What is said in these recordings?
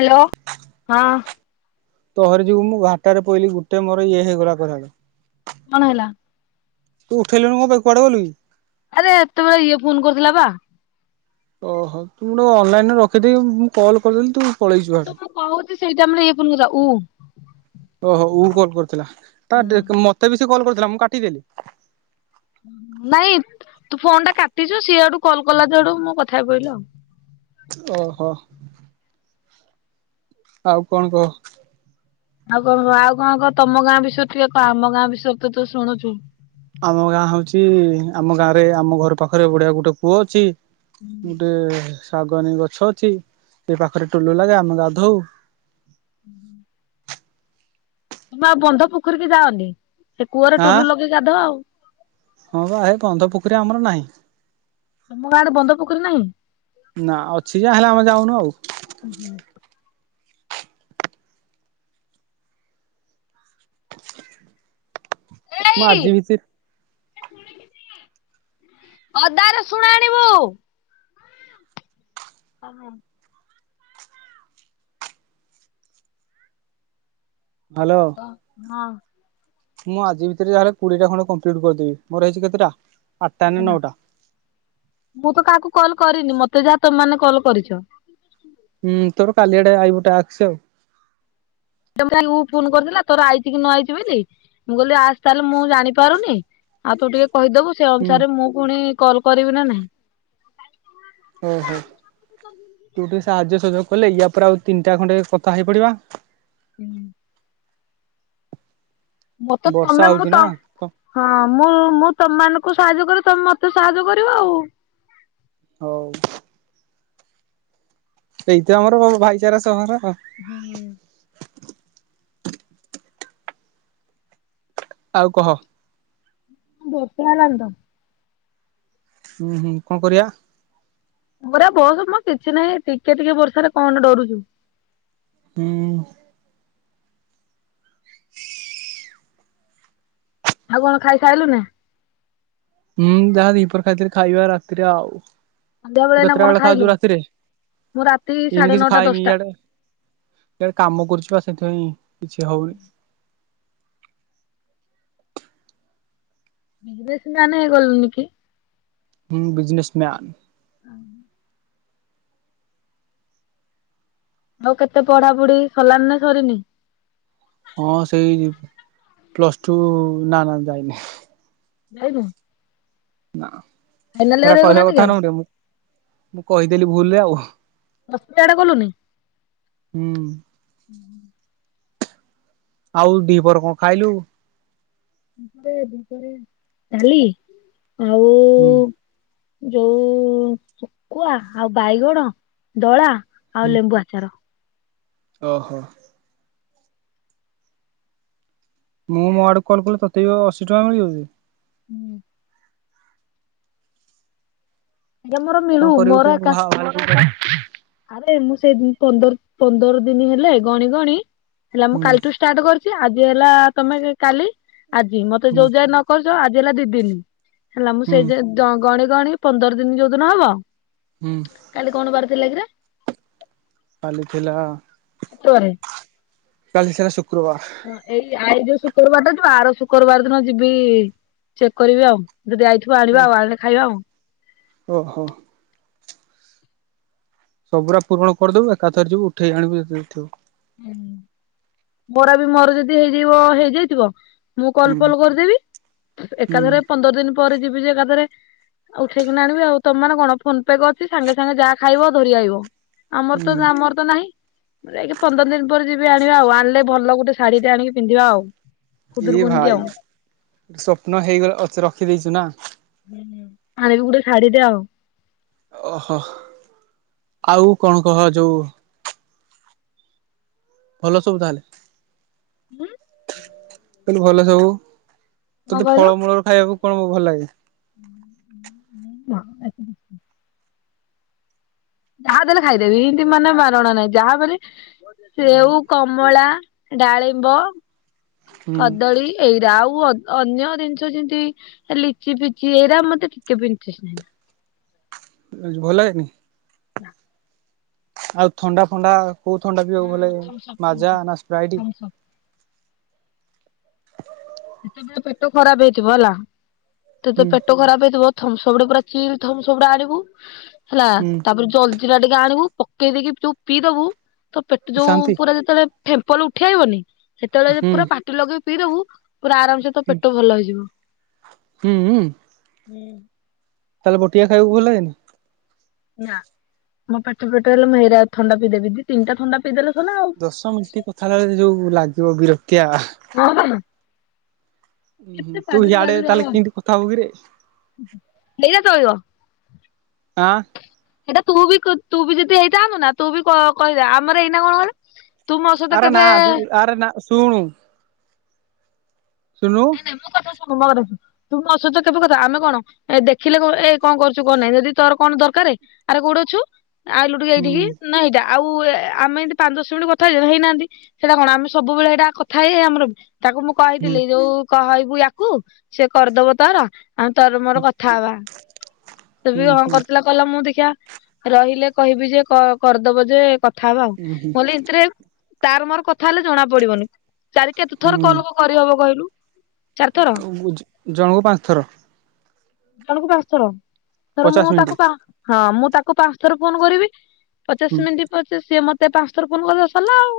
Hello ହଁ। ତୋହରେ ଯୋଉ ମୁଁ ଘାଟରେ ପଇଲି ଗୋଟ ମୋର ଇଏ ହେଇଗଲା କଣ ହେଲା? ତୁ ଉଠେଇଲୁନୁ କଣ ପାଇଁ କୁଆଡେ ଗଲୁ କି? ଆରେ ଏତେବେଳେ ଇଏ ଫୋନ କରିଥିଲା ପା। ଓହୋ ତୁ ଗଟେ ଅନଲାଇନ ରେ ରଖିଦେଇକି ମୁଁ କଲ କରିଦେଲି ତୁ ପଳେଇଛୁ ତ ହିଆଡ଼େ। ମୁଁ କହୁଛି ସେଇଟାମରେ ଇଏ ଫନ୍ କରଥିଲା ଉ ଓହୋ ଉ କଲ୍ କରିଥିଲା ତା ମତେ ବି ସେ କଲ୍ କରିଥିଲା ମୁଁ କାଟିଦେଲି। ନାଇଁ ତୁ ଫୋନ୍ ଟା କାଟିଛୁ ସିଏ ଆଡୁ କଲ୍ କଲା ଯେଆଡୁ ମୋ କଥାହେଇ ପଇଲି ଆଉ। ଓହୋ ଆଉ କଣ କହ? ଆଉ କଣ କହ ଆଉ କଣ କହ ତମ ଗାଁ ବିଷୟରେ ଟିକେ କଣ ଆମ ଗାଁ ବିଷୟରେ ତୁ ଶୁଣୁଚୁ। ଆମ ଗାଁ ହଉଛି ଆମ ଗାଁ ରେ ଆମ ଘର ପାଖରେ ବଡିଆ ଗୋଟେ କୁଅ ଅଛି। ଗୋଟେ ଶାଗନୀ ଗଛ ଅଛି ସେ ପାଖରେ ଟୋଲ ଲାଗେ ଆମେ ଗାଧଉ। [inaudible] ତମେ ଆଉ ବନ୍ଧ ପୋଖରୀ କି ଯାଅନି ସେ କୂଅରେ ଆଁ ଟୁଲୁ ଲଗେଇି ଗାଧ ଆଉ। ହଁ ବା ଏ ବନ୍ଧ ପୋଖରୀ ଆମର ନାହିଁ। ତମ ଗାଁ ଆଡେ ବନ୍ଧ ପୋଖରୀ ନାହିଁ? ନା ଅଛି ଯା ହେଲେ ଆମେ ଯାଉନୁ ଆଉ। ଉଁ ହୁଁ ମୁଁ ଏଇ ଆଜି ଭିତରେ ଅଦା ରଶୁଣ ଆଣିବୁ। ଅ ହଁ ହାଲୋ ହଁ ମୁଁ ଆଜି ଭିତରେ ଯାହେଲେ କୋଡିଏଟା ଖଣ୍ଡେ କମ୍ପ୍ଲିଟ କରିଦେବି ମୋର ହେଇଛି କେତେଟା ଆଠଟା ନା ନଅଟା। ମୁଁ ତ କାହାକୁ କଲ କରିନି ମତେ ଯାହା ତମମାନେ କଲ୍ କରିଚ। ହୁ ତୋର କାଲିଆଡେ ଆଇବ ଟ୍ୟାକ୍ସ ଆଉ। ଉ ଫୋନ କରିଥିଲା ତୋର ଆଇଛି କି ନ ଆଇଛି ବୋଲି। ମୁଁ କହିଲି ଆସି ତାହେଲେ ମୁଁ ଜାଣି ପାରୁନି ଆଉ ତୁ ଟିକେ କହିଦବୁ। ସେ ହୁଁ। ଅନୁସାରେ ମୁଁ ପୁଣି କଲ କରିବି ନା ନାହିଁ। ଓହୋ ତୁ ଟିକେ ସାହାଯ୍ୟ ସହଯୋଗ କଲେ ଇୟା ପରେ ଆଉ ତିନିଟା ଖଣ୍ଡେ କଥା ହେଇ ପଡିବା। ଉଁ ମତେ ବର୍ଷା ତମେ ମୁଁ ହଉଛି ନା ତ ହଁ ମୁଁ ମୁଁ ତମମାନଙ୍କୁ ସାହାଯ୍ୟ କରିବି ତମେ ମତେ ସାହାଯ୍ୟ କରିବ ଆଉ। ହଉ। ସେଇତ ଆମର ଭାଇଚାରା ସହର ହୁଁ ଆଉ କହ। ବର୍ଷା ହେଲାଣି ତ। ହୁଁ ହୁଁ କଣ କରିବା? ମୋରା ବସ ମଁ କିଛି ନାହିଁ ଟିକେ ଟିକେ ବର୍ଷାରେ କଣ ଡରୁଚୁ। ହୁଁ [inaudible] ଆଉ କଣ ଖାଇ ସାଇଲୁ ନା? ହୁଁ ଯାହା ଦିପର ଖାଇଥିଲି ଖାଇବା ରାତିରେ ଆଉ। ସନ୍ଧ୍ୟା ତୁ ଏଇନା କେତେଟା କଣ ବେଳେ ଖାଉଛୁ ଖାଇଲୁ ରାତିରେ, ମୁଁ ରାତି ଏଇନି ସାଢେ କିଛି ନଅଟା ଖାଇନି ଦଶଟା ଇଆଡେ। ଆଡେ କାମ କରୁଛି ବା ସେଇଥିପାଇଁ କିଛି ହଉନି। ବିସ୍ ମ୍ୟାନ୍ ହେଇଗଲୁନି କି? ହୁଁ ବିଜନେସମ୍ୟାନ୍। [inaudible] ଆଉ କେତେ ପଢା ପଢି ସଲାନି ନା ସରିନି? ହଁ ସେଇ ପ୍ଲସ ଟୁ ନା ନା ଯାଇନି। ଯାଇନୁ। ନା ଫାଇନାଲ ସେରା ଇୟର କହିବା ହେଇଗଲାନି କି କଥା ଆଉ ନୁହନି ମୁଁ କହିଦେଲି ଭୁଲରେ ଆଉ। ସସ୍ ପ୍ୟାଡ କଲୁନି। ହୁଁ। [inaudible] ଆଉ ଦିପହର କଣ ଖାଇଲୁ? କାଲି। ଆଉ ହୁଁ। ଯୋଉ ଶୁକୁଆ ଆଉ ବାଇଗଣ ଦଳା, ହୁଁ ଆଉ ଲେମ୍ବୁ ଆ ଚାର। ଓହୋ। ମୁଁ ମୋ ଆଡୁ କଲ କଲେ ତତେ ବି ଅ ଅଶି ଟଙ୍କା ମିଳିବ ଯେ। ହୁଁ। ୟେ ମୋର ମି କଣ କରିବୁ ତୁ ଭା ଭା ଆରେ ମୁଁ ସେଇ ପନ୍ଦର ପନ୍ଦର ଦିନ ହେଲେ, ଗଣି ଗଣି ହେଲା ମୁ କାଲିଠୁ ଷ୍ଟାର୍ଟ କରିଛି, ଆଜି ହେଲା ତମେ କାଲି ଆଜି ମତେ ହୁଁ ଯୋଉ ଯାଏ ନ କରୁଛ ଆଜି ହେଲା ଦି ଦିନ, ହେଲା ମୁଁ ହୁଁ ସେ ଗଣି ଗଣି ପନ୍ଦର ଦିନ ଯୋଉଦିନ ହବ। ହୁଁ। କାଲି କଣ ବାର ଥିଲା କିରେ? କାଲିଥିଲା ଶୁକ୍ରୁ ବାରେ। କାଲି ଥିଲା ଶୁକ୍ରବାର। ହଁ ଏଇ ଆଇ ଯୋଉ ଶୁକ୍ରବାର ଟା ଯିବ, ଆର ଶୁକ୍ରବାର ଦିନ ଯିବି ଚେକ୍ କରିବି ଆଉ, ଯଦି ଆଇଥିବ ଆଣିବା ଆଉ ଆଣିଲେ ଖାଇବା ଆଉ। ଓହୋ। ସବୁରା ପୂରଣ କରିଦବୁ ଏକାଥରେ ଯିବୁ ଉଠେଇ ଆଣିବୁ ଯେତିକି ଥିବ। ମୋରା ବି ମୋର ଯଦି ହେଇଯିବ ହେଇଯାଇଥିବ। ମୁଁ ହୁଁ କଲଫଲ କରିଦେବି, ହୁଁ ଏକାଥରେ ପନ୍ଦର ଦିନ ପରେ ଯିବି ଯେ ଏକାଥରେ ଆ ଉଠେଇକି ଆଣିବି ଆଉ, ତମାନେ କଣ ଫୋନ ପେ କରିଛି ସାଙ୍ଗେ ସାଙ୍ଗେ ଯାହା ଖାଇବ ଧରି ଆଇବ। ଆମର ତ ହୁଁ ଆମର ତ ନାହିଁ। ଯାଇକି ପନ୍ଦର ଦିନ ପରେ ଯିବି ଆଣିବା ଆଉ। ଆଣିଲେ ଭଲ ଗୋଟେ ଶାଢୀଟେ ଆଣିକି ପିନ୍ଧିବା ଆଉ। ଏଇ ଖୁଦୁରୁକୁଣୀ କି ଭାଇ ଆଉ। ସ୍ଵପ୍ନ ହେଇଗଲା ଅଚେ ରଖିଦେଇଚୁ ନା। ଆଣିବି ଗୋଟେ ଶାଢ଼ୀ ଟେ ଆଉ। ଓହୋ ଆଉ କଣ କହ ଯୋଉ ଭଲ ସବୁ ତାହେଲେ। ହୁଁ। ମୁଁ କହିଲି ଭଲ ସବୁ କଣ ତୋତେ ଫଳମୂଳର ଖାଇବାକୁ କଣ ଭଲ ଲାଗେ। [inaudible] ଯାହା ଦେଲେ ଖାଇଦେବି ଏମତି ମାନେ ବାରଣ ନାହିଁ ଯାହା ଦେଲେ ସେଉ କମଳା ଡାଳିମ୍ବ ହୁଁ। କଦଳୀ। ଏଇରା ଆଉ ଅ ଅନ୍ୟ ଜିନିଷ ଯେମତି ଲିଚି ଫିଚି ଏଇରା ମତେ ଟିକେ ବି ଇଣ୍ଟ୍ରେଷ୍ଟ ନାହିଁ। ଭଲ ଲାଗେନି। [inaudible] ଆଉ ଥଣ୍ଡା ଫଣ୍ଡା କୋଉ ଥଣ୍ଡା ପିଇବାକୁ ଭଲ ହଁ ଲାଗେ ଥମ୍ସଅପ୍ ମାଜା ଥମ୍ସଅପ୍ ନା ସ୍ପ୍ରାଇଟ। ଥମ୍ସଅପ୍। ଯେତେବେଳେ ପେଟ ଖରାପ ହେଇଥିବ ହେଲା ହୁଁ ସେତ ପେଟ ଖରାପ ହେଇଥିବ ଥମସମଟେରେ ପୁରା ଚିଲ୍ଳ ଥମସମଟେ ଆଣିବୁ ହେଲା ହୁଁ ତାପରେ ଜଲଜିରା ଟିକେ ଆଣିବୁ ପକେଇ ଦେଇକି ଯୋଉ ପିଇଦବୁ ତୋ ପେଟ ଯୋଉ ଶାନ୍ତି ପୁରା ଯେତେବେଳେ ଫେମ୍ପଲ ଉଠେଇବନି ସେତେବେଳେ ଯଦି ହୁଁ ପୁରା ପାଟି ଲଗେଇକି ପିଇଦବୁ ପୁରା ଆରାମସେ ତୋ ପେଟ ଭଲ ହେଇଯିବ। ହୁଁ। ହୁଁ। ତାହେଲେ ବଟିକା ଖାଇବାକୁ ଭଲ ଲାଗେନି। ନା ମୋ ପେଟ ଫେଟ ହେଲେ ଓହୋ। ମୁଁ ହେରା ଥଣ୍ଡା ପିଇଦେବୀ ଦି ତିନିଟା ଥଣ୍ଡା ପିଇଦେଲେ ସରିଲା ଆଉ। ଦଶ ମିନିଟ କଥା ହେଲାବେଳେ ଯୋଉ ଲାଗିବ ବିରକ୍ତିଆ। [unintelligible] ଉୁଁ ହୁଁ ତୁ ହିଆଡେ ତାହେଲେ କେମିତି କଥା ହଉ କିରେ। ନେଇଆ ଚଲିବ। ଆଁ।। ସେଇଟା ତୁ ବି ତୁ ବି ଯଦି ହେଇଥାନ୍ତୁ ନା ତୁ ବି କହେ କହିଦେ ଆମର ଏଇନା କଣ କ ତୁ ମୋ ସହିତ ଆରେ ନା କେବେ ତୁ ଆରେ ନା ଶୁଣୁ ସୁୁଣୁନୁ। [unintelligible] ତୁ ମୋ ସହିତ କେବେ କଥା ଆମେ କଣ ଏ ଦେଖିଲେ ଏ କଣ କରଛୁ କଣ ନାହିଁ ଯଦି ତୋର କଣ ଦରକାରେ ଆରେ କୋଉଠି ଅଛୁ ଆଇଲୁ ଟିକେ ହୁଁ ଏଇଠିକି। ନା ଏଇଟା ଆଉ ଆମେ ଏମିତି ପାଞ୍ଚ ଦଶ ମିନିଟ୍ କଥା ହେଇନାହାନ୍ତି। ସେଇଟା କଣ ଆମେ ସବୁବେଳେ ହେଇଟା କଥା ହେଇ ହେଇ ଆମର ତାକୁ ମୁ ହୁଁ କହିଥିଲି ଯୋଉ କହିବୁ ୟାକୁ ସେ କରିଦବ ତାର। ଆଉ ତୋର ମୋର କଥା ହବା ସେ ବି ହଁ ହୁଁ କରୁଥିଲା। କଲା ମୁଁ ଦେଖିଆ ରହିଲେ କହିବି ଯେ କରିଦବ ଯେ କ କଥା ହବା ଆଉ ହୁଁ ନହେଲେ ଏତିରେ ତାର ମୋର କଥା ହେଲେ ଜଣା ପଡିବନି ଚାରି କେତେ ଥର କଲ କରିହବ କହିଲୁ। ଜଣଙ୍କୁ ପାଞ୍ଚ ଥର। ଜଣକୁ ପାଞ୍ଚ ଥର ଧର ପଚାଶ ମୁଁ ମିନିଟ୍ ତାକୁ ପାଁ ହଁ ମୁଁ ତାକୁ ପାଞ୍ଚ ଥର ଫୋନ କରିବି। ହୁଁ ପଚାଶ ମିନିଟ୍ ପଚା ସିଏ ମତେ ପାଞ୍ଚ ଥର ଫୋନ୍ କରିଦବ ସରିଲା ଆଉ।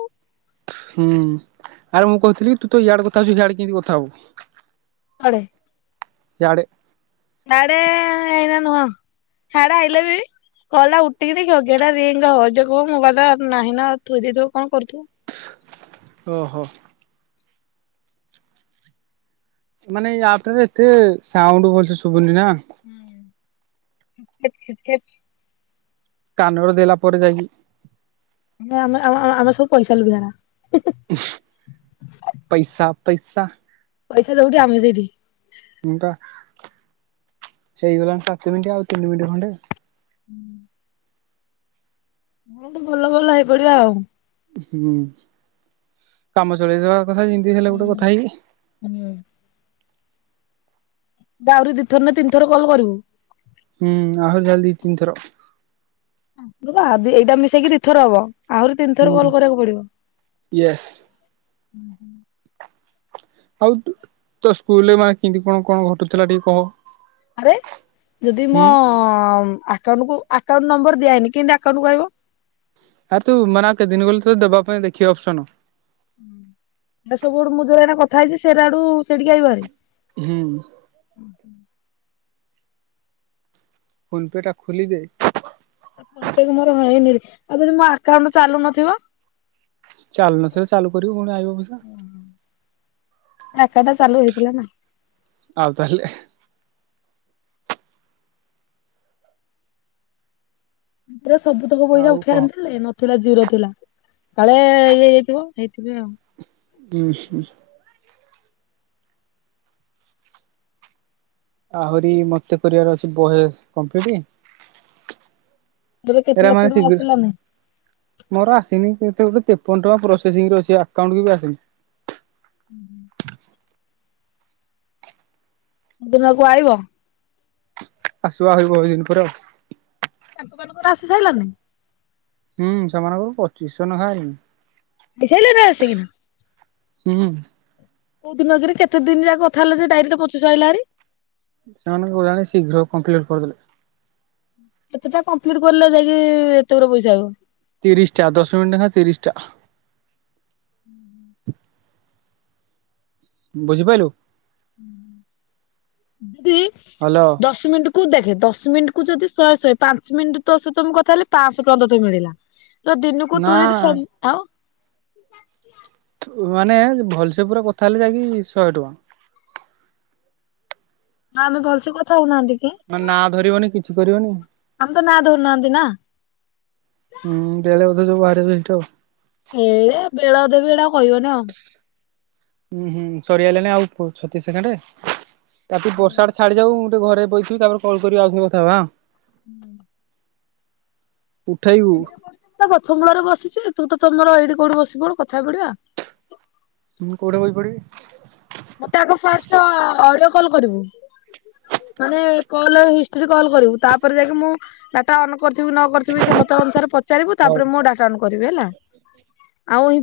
ହୁଁ ଆରେ ମୁଁ କହୁଥିଲି ତୁ ତ ଇଆଡେ କଥା ହଉଛୁ ହିଆଡେ କେମିତି କଥା ହବୁ। କୁଆଡେ। ହିଆଡେ। ହିଆଡେ ଏଇନା ନୁହଁ ହିଆଡେ ଆଇଲେ ବି କଲଟା ୱେଟିଙ୍ଗ ଦେଖେବ କି ଏଟା ରିଙ୍ଗ ହବ ଯିଏ କହିବ ମୋବାଇଲ ନାହି ନା ଥୋଇ ଦେଇଥିବ କଣ କରୁଥୁବ। ଓହୋ। ମାନେ ଏ ଆପଟା ରେ ଏତେ ସାଉଣ୍ଡ ଭଲସେ ଶୁଭୁନି ନା? ହୁଁଉଁ କାନ ରେ ଦେଲା ପରେ ଯାଇକି ଆମେ ଆମେ ଆ ସବୁ ପଇସା ଲୋଭୀ ଗୁରା। ପଇସା ପଇସା। ପଇସା ଯୋଉଠି ଆମେ ସେଇଠି। ହୁଁ ପା ସେଇଗଲା ସାତ ମିନିଟ ଆଉ ତିନି ମିନିଟ ଖଣ୍ଡେ। ହୁଁ। ହେନ୍ତି ଭଲ ଭଲ ହେଇପଡିବ ଆଉ। ହୁଁ କାମ ଚଳେଇଦବା କଥା। ହେଲେ ଗୋଟେ କଥା ହୁଁ ହେଇକି ହୁଁ ବା ଆହୁରି ଦି ଥର ନା ତିନିଥର କଲ କରିବୁ? ହୁଁ ଆହୁରି ଯାଇ ଦି ତିନି ଥର। ଏଇଟା ମିଶେଇକି ଦିଥର ହବ, ଆହୁରି ତିନିଥର କଲ କରିବାକୁ ପଡିବ। ୟେସ। ଉଁ ହୁ ଆଉ ତୋ ସ୍କୁଲରେ ମାନେ କେମତି କଣ କଣ ଘଟୁଥିଲା, ଟିକେ କହ? ଆରେ ଯଦି ମୋ ହୁଁ। ଆକାଉଣ୍ଟକୁ ଆକାଉଣ୍ଟ ନମ୍ବର ଦିଆହେଇନି, କେମତି ଆକାଉଣ୍ଟ ଆଇବ? ଆରେ ତୁ ମାନେ କେତେ ଦିନ ଗଲେ ତ ଦେବା ପାଇଁ ଦେଖିବ ଅପସନ। ହୁଁ ଏ ସବୁ ମୁଁ ଯୋଉ କଥା ହେଇଛି, ସେଟାଡୁ ସେଠିକି ଆଇବବାରି। ହୁଁ ଉଁ ଫୋନ୍ ପେ ଟା ଖୋଲିଦେ। ଫୋନ ପେ କୁ ମୋର ହେଇନିରେ, ଆଉ ଯଦି ମୋ ଆକାଉଣ୍ଟ ଚାଲୁ ନଥିବ? ଚାଲୁ ନଥିଲେ, ଚାଲୁ କରିବୁ, ପୁଣି ଆଇବ ପଇସା। ଏକାଉଣ୍ଟଟା ଚାଲୁ ହେଇଥିଲା ନା। ଆଉ ତାହାଲେ। ମୁଁ ପୁରା ସବୁ ତକ ପଇସା ଆଉ ଉଠେଇ କହ ଆଣିଥିଲି, ନ ଥିଲା ଜିରୋ ଥିଲା, କାଳେ ଇଏ ହେଇଥିବ, ହେଇଥି ପାଇଁ ଆଉ। ହୁଁ ହୁଁ। ଆହୁରି ମତେ କରିବାର ଅଛି, ବଏସ କମ୍ପଲିଟ୍। ତୋର କେତେ ଏରା ଲକ୍ଷ ମା ଟଙ୍କା [unintelligible] ଆସିଲାନି ମୋର ଆସିନି କେତେ ଗୋଟେ ତେପନ ଟଙ୍କା ପ୍ରୋସେସିଂରେ ଅଛି, ଆକାଉଣ୍ଟକୁ ବି ଆସିନି। ଉଁ ହୁଁ ଦିନକୁ ଆଇବ? ଆସିବ ଆଉ ବହୁଦିନ ପରେ ଆଉ ତାଙ୍କ ମାନଙ୍କର ଆସି ସାଇଲା ନାଇ? ହୁଁ ସେମାନଙ୍କର ପଚିଶହ ନେଖା ଆଇ [unintelligible] ଆସି କି ନା। ହୁଁ ଉଁ କୋଉ ଦିନଗିରେ କେତେ ଦିନି ଯାଏ କଥା ହେଲେ ଯେ ଡାଇରେକ୍ଟ ପଚିଶ ଆଇଲାଭାରି। ସେମାନଙ୍କୁ ଜା ଶୀଘ୍ର କମ୍ପ୍ଲିଟ କରିଦେଲେ। କେତେଟା କମ୍ପ୍ଲିଟ କଲେ ଯାଇକି ଏତେଗୁରା ପଇସା ଆଇବ? ତିରିଶି ଟା, ଦଶ ମିନଟ ନେଖା ତିରିଶଟା। ଉଁ ହୁ ବୁଝିପାଇଲୁ? ଦିଦି। ହାଲୋ। ଦଶ ମିନିଟ୍ କୁ ଦେଖେ ଦଶ ମିନିଟ୍କୁ ଯଦି ଶହେ ଶହେ, ପାଞ୍ଚ ମିନିଟ୍ ତୋ ସହ ମୁଁ କଥା ହେଲି, ପାଁଶହ ତୋତେ ମିଳିଲା। ତ ଦିନକୁ ନା ତୁ ଯଦି ସ ଆଉ ମାନେ ଭଲସେ ପୁରା କଥା ହେଲେ ଯାଇକି ଶହେ ଟଙ୍କା। ନା ଆମେ ଭଲସେ କଥା ହଉନାହାନ୍ତି କି? ମାନେ ନା ଧରିବନି କିଛି କରିବନି। ଆମ ତ ନାଁ ଧରୁନାହାନ୍ତି ନା। ହୁଁ ବେଳେ ବୋଧେ ଯୋଉ ବାହାରି ଯାଉଚି ଆଉ। ଏଇ ବେଳ ଅଧେ ବି କହିବାନି ଆଉ ହୁଁ ହୁଁ ସରିଆଇଲାଣୀ ଆଉ ଛତିଶ ସେକେଣ୍ଡ, ତାପ ବର୍ଷା ଛାଡି ଯୋଉ ମୁ ଗୋଟେ ଘରେ ବଇଥିବି ତାପରେ କଲ କରିବି ଆଉଥରେ କଥାବା। ହୁଁ ଉଠେଇବୁ ଗଛ ମୂଳରେ ବସିଛି ତୁ ତମର ଏଇଠି କୋଉଠି ବସିିବ ପଡ କଥା ହେଇ ପଡିବା। ମୁଁ କୋଉଠି ବ ପଡିବି। ମତେ ଆଗ ଫାଷ୍ଟ ଅଡିଓ କଲ୍ କରିବୁ। ମାନେ କଲ ହିଷ୍ଟି କଲ୍ କରିବୁ ତାପରେ ଯାଇକି ମୁଁ ଡାଟା ଅନ କରିଥିବି ନ କରିଥିବି ସେ ମତେ ଅନୁସାରେ ପଚାରିବୁ ହଉ। ତାପରେ ମୁଁ ଡାଟା ଅନୁ କରିବି ହେଲା ଆଉ